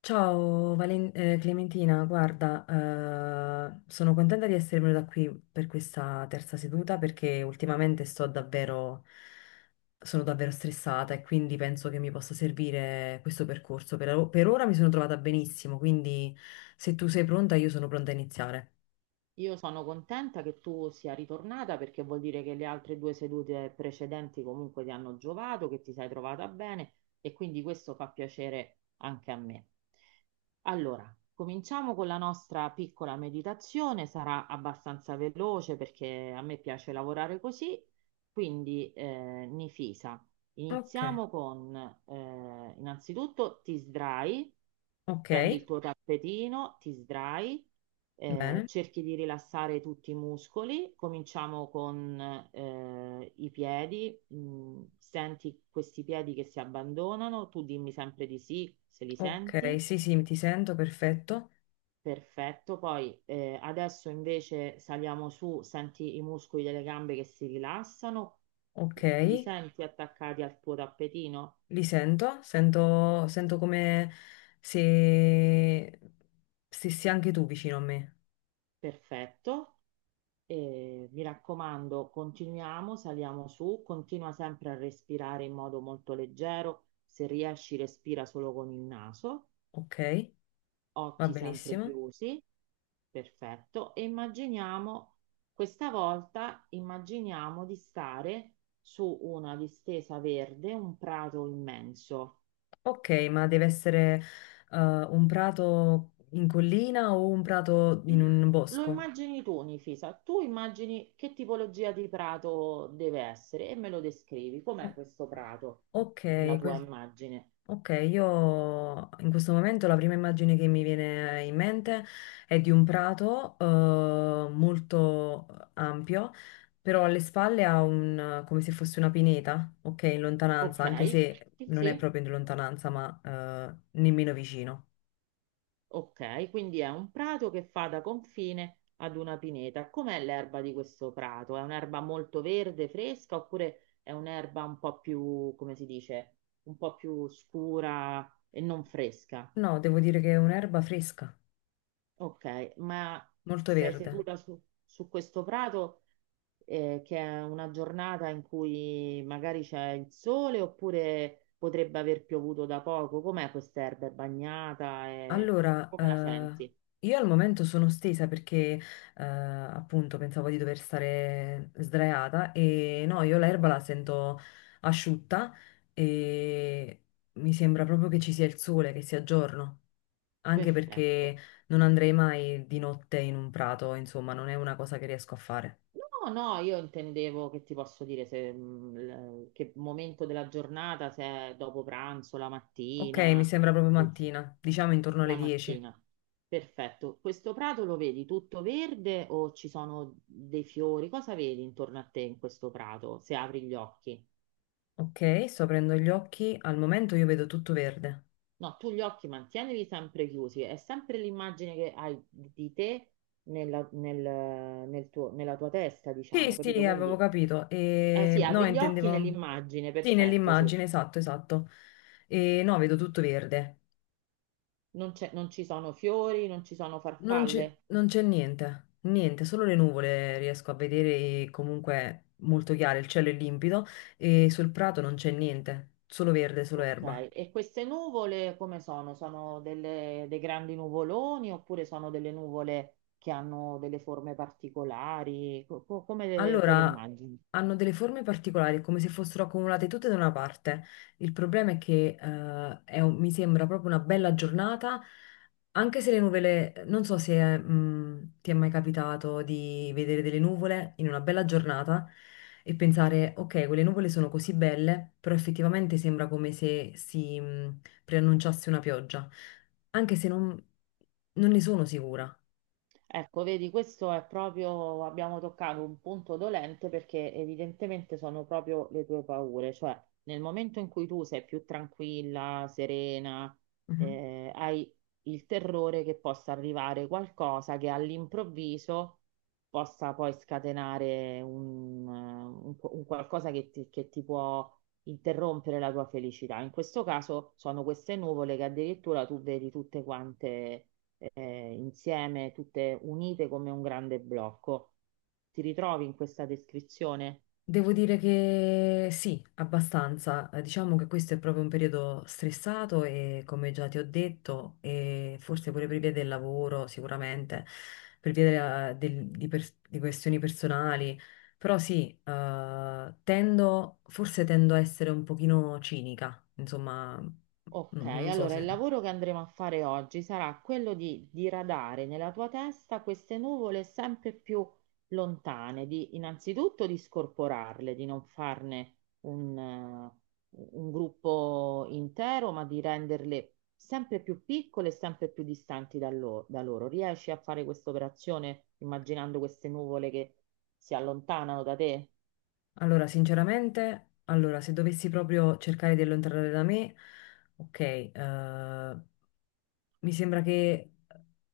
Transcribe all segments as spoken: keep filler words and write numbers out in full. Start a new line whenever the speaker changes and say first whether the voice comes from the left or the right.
left: Ciao Valen- eh, Clementina, guarda, eh, sono contenta di essere venuta qui per questa terza seduta perché ultimamente sto davvero, sono davvero stressata e quindi penso che mi possa servire questo percorso. Per, per ora mi sono trovata benissimo, quindi se tu sei pronta io sono pronta a iniziare.
right: Io sono contenta che tu sia ritornata perché vuol dire che le altre due sedute precedenti comunque ti hanno giovato, che ti sei trovata bene e quindi questo fa piacere anche a me. Allora, cominciamo con la nostra piccola meditazione, sarà abbastanza veloce perché a me piace lavorare così, quindi eh, Nifisa,
left: Ok.
right: iniziamo con eh, innanzitutto ti sdrai,
left: Ok,
right: prendi il tuo tappetino, ti sdrai eh,
left: bene.
right: cerchi di rilassare tutti i muscoli, cominciamo con eh, i piedi. Mm, senti questi piedi che si abbandonano, tu dimmi sempre di sì se li
left: Ok,
right: senti,
left: sì sì, ti sento, perfetto.
right: perfetto, poi eh, adesso invece saliamo su, senti i muscoli delle gambe che si rilassano,
left: Ok.
right: li senti attaccati al tuo tappetino,
left: Li sento, sento, sento come se stessi anche tu vicino a me.
right: perfetto. E mi raccomando, continuiamo, saliamo su, continua sempre a respirare in modo molto leggero. Se riesci, respira solo con il naso,
left: Ok, va
right: occhi sempre
left: benissimo.
right: chiusi, perfetto. E immaginiamo, questa volta, immaginiamo di stare su una distesa verde, un prato immenso.
left: Ok, ma deve essere eh, un prato in collina o un prato in un
right: Lo
left: bosco?
right: immagini tu, Nifisa, tu immagini che tipologia di prato deve essere e me lo descrivi. Com'è
left: O-
right: questo prato, la
left: ok,
right: tua
left: questo.
right: immagine?
left: Ok, io in questo momento la prima immagine che mi viene in mente è di un prato eh, molto ampio, però alle spalle ha un, come se fosse una pineta, ok, in
right: Ok,
left: lontananza, anche se
right: sì,
left: non è
right: sì,
left: proprio in lontananza, ma eh, nemmeno vicino.
right: ok, quindi è un prato che fa da confine ad una pineta. Com'è l'erba di questo prato? È un'erba molto verde, fresca, oppure è un'erba un po' più, come si dice, un po' più scura e non fresca?
left: No, devo dire che è un'erba fresca,
right: Ok, ma
left: molto
right: sei
left: verde.
right: seduta su su questo prato? Eh, che è una giornata in cui magari c'è il sole oppure potrebbe aver piovuto da poco. Com'è quest'erba? È bagnata? È-
left: Allora,
right: Come la
left: eh,
right: senti?
left: io al momento sono stesa perché eh, appunto pensavo di dover stare sdraiata e no, io l'erba la sento asciutta e mi sembra proprio che ci sia il sole, che sia giorno, anche
right: Perfetto.
left: perché non andrei mai di notte in un prato, insomma, non è una cosa che riesco a fare.
right: No, no, io intendevo che ti posso dire se, mh, l- che momento della giornata, se è dopo pranzo, la
left: Ok, mi
right: mattina,
left: sembra proprio
right: quel sì,
left: mattina, diciamo intorno
right: la
left: alle dieci.
right: mattina. Perfetto. Questo prato lo vedi tutto verde o ci sono dei fiori? Cosa vedi intorno a te in questo prato se apri gli occhi?
left: Ok, sto aprendo gli occhi, al momento io vedo tutto verde.
right: No, tu gli occhi mantienili sempre chiusi, è sempre l'immagine che hai di te nella, nel- nel tuo- nella tua testa,
left: Sì,
right: diciamo, capito?
left: sì, avevo
right: Quindi,
left: capito.
right: eh, sì,
left: E... No,
right: apri gli occhi
left: intendevo...
right: nell'immagine,
left: Sì,
right: perfetto, sì.
left: nell'immagine, esatto, esatto. E no, vedo tutto verde.
right: Non c'è- non ci sono fiori, non ci sono
left: Non c'è
right: farfalle.
left: non c'è niente, niente, solo le nuvole riesco a vedere e comunque molto chiare, il cielo è limpido e sul prato non c'è niente, solo verde, solo erba.
right: Ok, e queste nuvole come sono? Sono delle- dei grandi nuvoloni oppure sono delle nuvole che hanno delle forme particolari? Co- co- come te le
left: Allora,
right: immagini?
left: hanno delle forme particolari, è come se fossero accumulate tutte da una parte. Il problema è che eh, è un- mi sembra proprio una bella giornata, anche se le nuvole, non so se mh, ti è mai capitato di vedere delle nuvole in una bella giornata e pensare, ok, quelle nuvole sono così belle, però effettivamente sembra come se si mh, preannunciasse una pioggia, anche se non, non ne sono sicura.
right: Ecco, vedi, questo è proprio, abbiamo toccato un punto dolente perché evidentemente sono proprio le tue paure, cioè nel momento in cui tu sei più tranquilla, serena,
left: Mhm.
right: eh, hai il terrore che possa arrivare qualcosa che all'improvviso possa poi scatenare un, eh, un qu- un qualcosa che ti, che ti può interrompere la tua felicità. In questo caso sono queste nuvole che addirittura tu vedi tutte quante eh, insieme, tutte unite come un grande blocco. Ti ritrovi in questa descrizione?
left: Devo dire che sì, abbastanza. Eh, Diciamo che questo è proprio un periodo stressato e come già ti ho detto, e forse pure per via del lavoro, sicuramente, per via della- del- di, pers- di questioni personali. Però sì, eh, tendo, forse tendo a essere un pochino cinica, insomma, mm,
right: Ok,
left: non so
right: allora il
left: se...
right: lavoro che andremo a fare oggi sarà quello di diradare nella tua testa queste nuvole sempre più lontane, di innanzitutto di scorporarle, di non farne un, eh, un gruppo intero, ma di renderle sempre più piccole e sempre più distanti da, lo- da loro. Riesci a fare questa operazione immaginando queste nuvole che si allontanano da te?
left: Allora, sinceramente, allora, se dovessi proprio cercare di allontanare da me, ok, eh, mi sembra che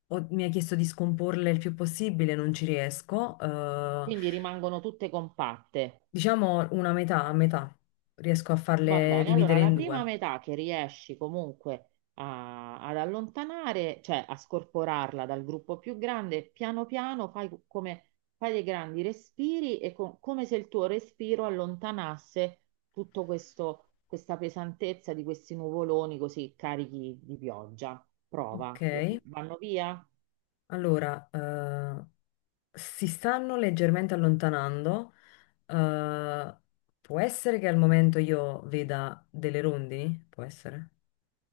left: ho- mi ha chiesto di scomporle il più possibile, non ci riesco. Eh,
right: Quindi rimangono tutte compatte.
left: diciamo una metà, a metà, riesco a
right: Va
left: farle
right: bene, allora
left: dividere
right: la
left: in
right: prima
left: due.
right: metà che riesci comunque a- ad allontanare, cioè a scorporarla dal gruppo più grande, piano piano fai come fai dei grandi respiri e co- come se il tuo respiro allontanasse tutto questo, questa pesantezza di questi nuvoloni così carichi di pioggia.
left: Ok,
right: Prova, Lo- vanno via?
left: allora, eh, si stanno leggermente allontanando. eh, Può essere che al momento io veda delle rondini? Può essere.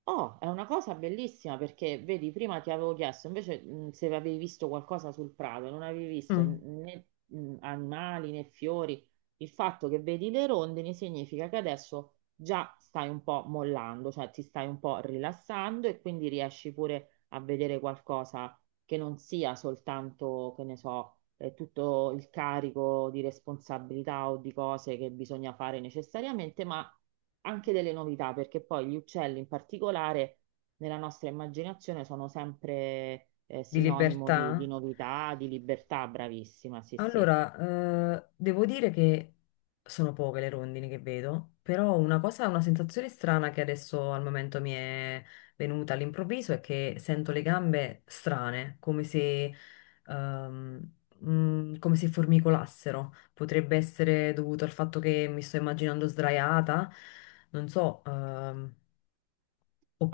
right: Oh, è una cosa bellissima perché vedi, prima ti avevo chiesto invece mh, se avevi visto qualcosa sul prato, non avevi visto
left: Mm.
right: né mh, animali né fiori. Il fatto che vedi le rondini significa che adesso già stai un po' mollando, cioè ti stai un po' rilassando e quindi riesci pure a vedere qualcosa che non sia soltanto, che ne so, eh, tutto il carico di responsabilità o di cose che bisogna fare necessariamente, ma anche delle novità, perché poi gli uccelli in particolare nella nostra immaginazione sono sempre eh,
left: Di
right: sinonimo
left: libertà?
right: di, di novità, di libertà, bravissima, sì, sì.
left: Allora, eh, devo dire che sono poche le rondini che vedo, però una cosa, una sensazione strana che adesso al momento mi è venuta all'improvviso è che sento le gambe strane, come se, ehm, mm, come se formicolassero. Potrebbe essere dovuto al fatto che mi sto immaginando sdraiata, non so, ehm,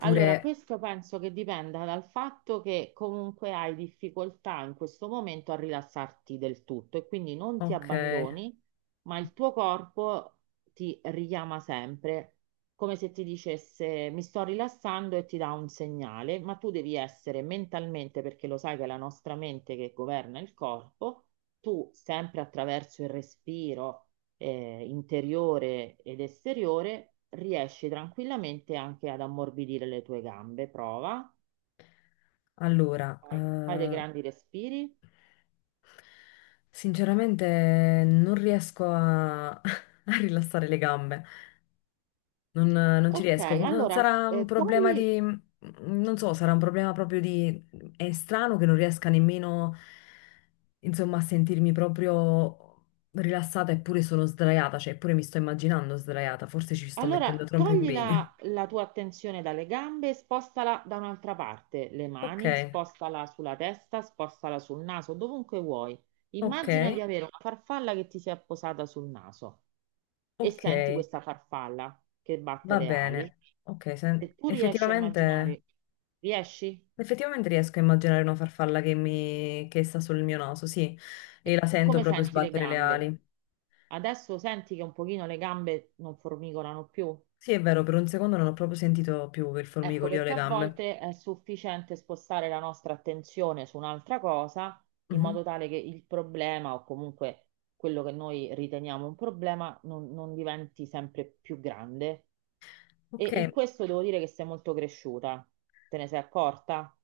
right: Allora, questo penso che dipenda dal fatto che comunque hai difficoltà in questo momento a rilassarti del tutto e quindi non ti
left: ok,
right: abbandoni, ma il tuo corpo ti richiama sempre, come se ti dicesse mi sto rilassando e ti dà un segnale, ma tu devi essere mentalmente, perché lo sai che è la nostra mente che governa il corpo, tu sempre attraverso il respiro eh, interiore ed esteriore, riesci tranquillamente anche ad ammorbidire le tue gambe. Prova,
left: allora,
right: vai. Fai dei
left: eh,
right: grandi respiri.
left: sinceramente non riesco a, a rilassare le gambe, non, non ci
right: Ok,
left: riesco. No,
right: allora
left: sarà un
right: eh,
left: problema
right: togli
left: di, non so, sarà un problema proprio di... È strano che non riesca nemmeno, insomma, a sentirmi proprio rilassata eppure sono sdraiata, cioè eppure mi sto immaginando sdraiata, forse ci sto mettendo
right: Allora,
left: troppo
right: togli
left: impegno.
right: la, la tua attenzione dalle gambe, e spostala da un'altra parte, le
left: Ok,
right: mani, spostala sulla testa, spostala sul naso, dovunque vuoi.
left: ok,
right: Immagina di avere una farfalla che ti si è posata sul naso e
left: ok,
right: senti questa farfalla che batte
left: va
right: le ali.
left: bene. Ok, sen-
right: Se tu riesci a
left: effettivamente...
right: immaginare, riesci?
left: Effettivamente riesco a immaginare una farfalla che, mi... che sta sul mio naso, sì, e
right: E
left: la sento
right: come
left: proprio
right: senti le
left: sbattere le
right: gambe?
left: ali.
right: Adesso senti che un pochino le gambe non formicolano più?
left: Sì, è vero, per un secondo non ho proprio sentito più il
right: Ecco,
left: formicolio o
right: perché
left: le
right: a
left: gambe.
right: volte è sufficiente spostare la nostra attenzione su un'altra cosa in
left: Mhm.
right: modo tale che il problema o comunque quello che noi riteniamo un problema non, non diventi sempre più grande. E
left: Ok,
right: in questo devo dire che sei molto cresciuta. Te ne sei accorta?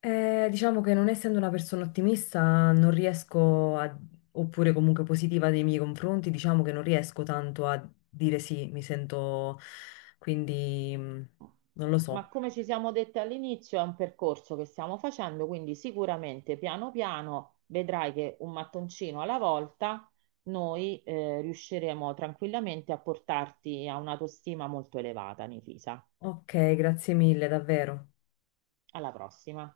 left: eh, diciamo che non essendo una persona ottimista, non riesco a... oppure comunque positiva nei miei confronti, diciamo che non riesco tanto a dire sì, mi sento... quindi mm, non lo
right: Ma
left: so.
right: come ci siamo dette all'inizio, è un percorso che stiamo facendo, quindi sicuramente piano piano vedrai che un mattoncino alla volta noi eh, riusciremo tranquillamente a portarti a un'autostima molto elevata, Nifisa.
left: Ok, grazie mille, davvero.
right: Alla prossima.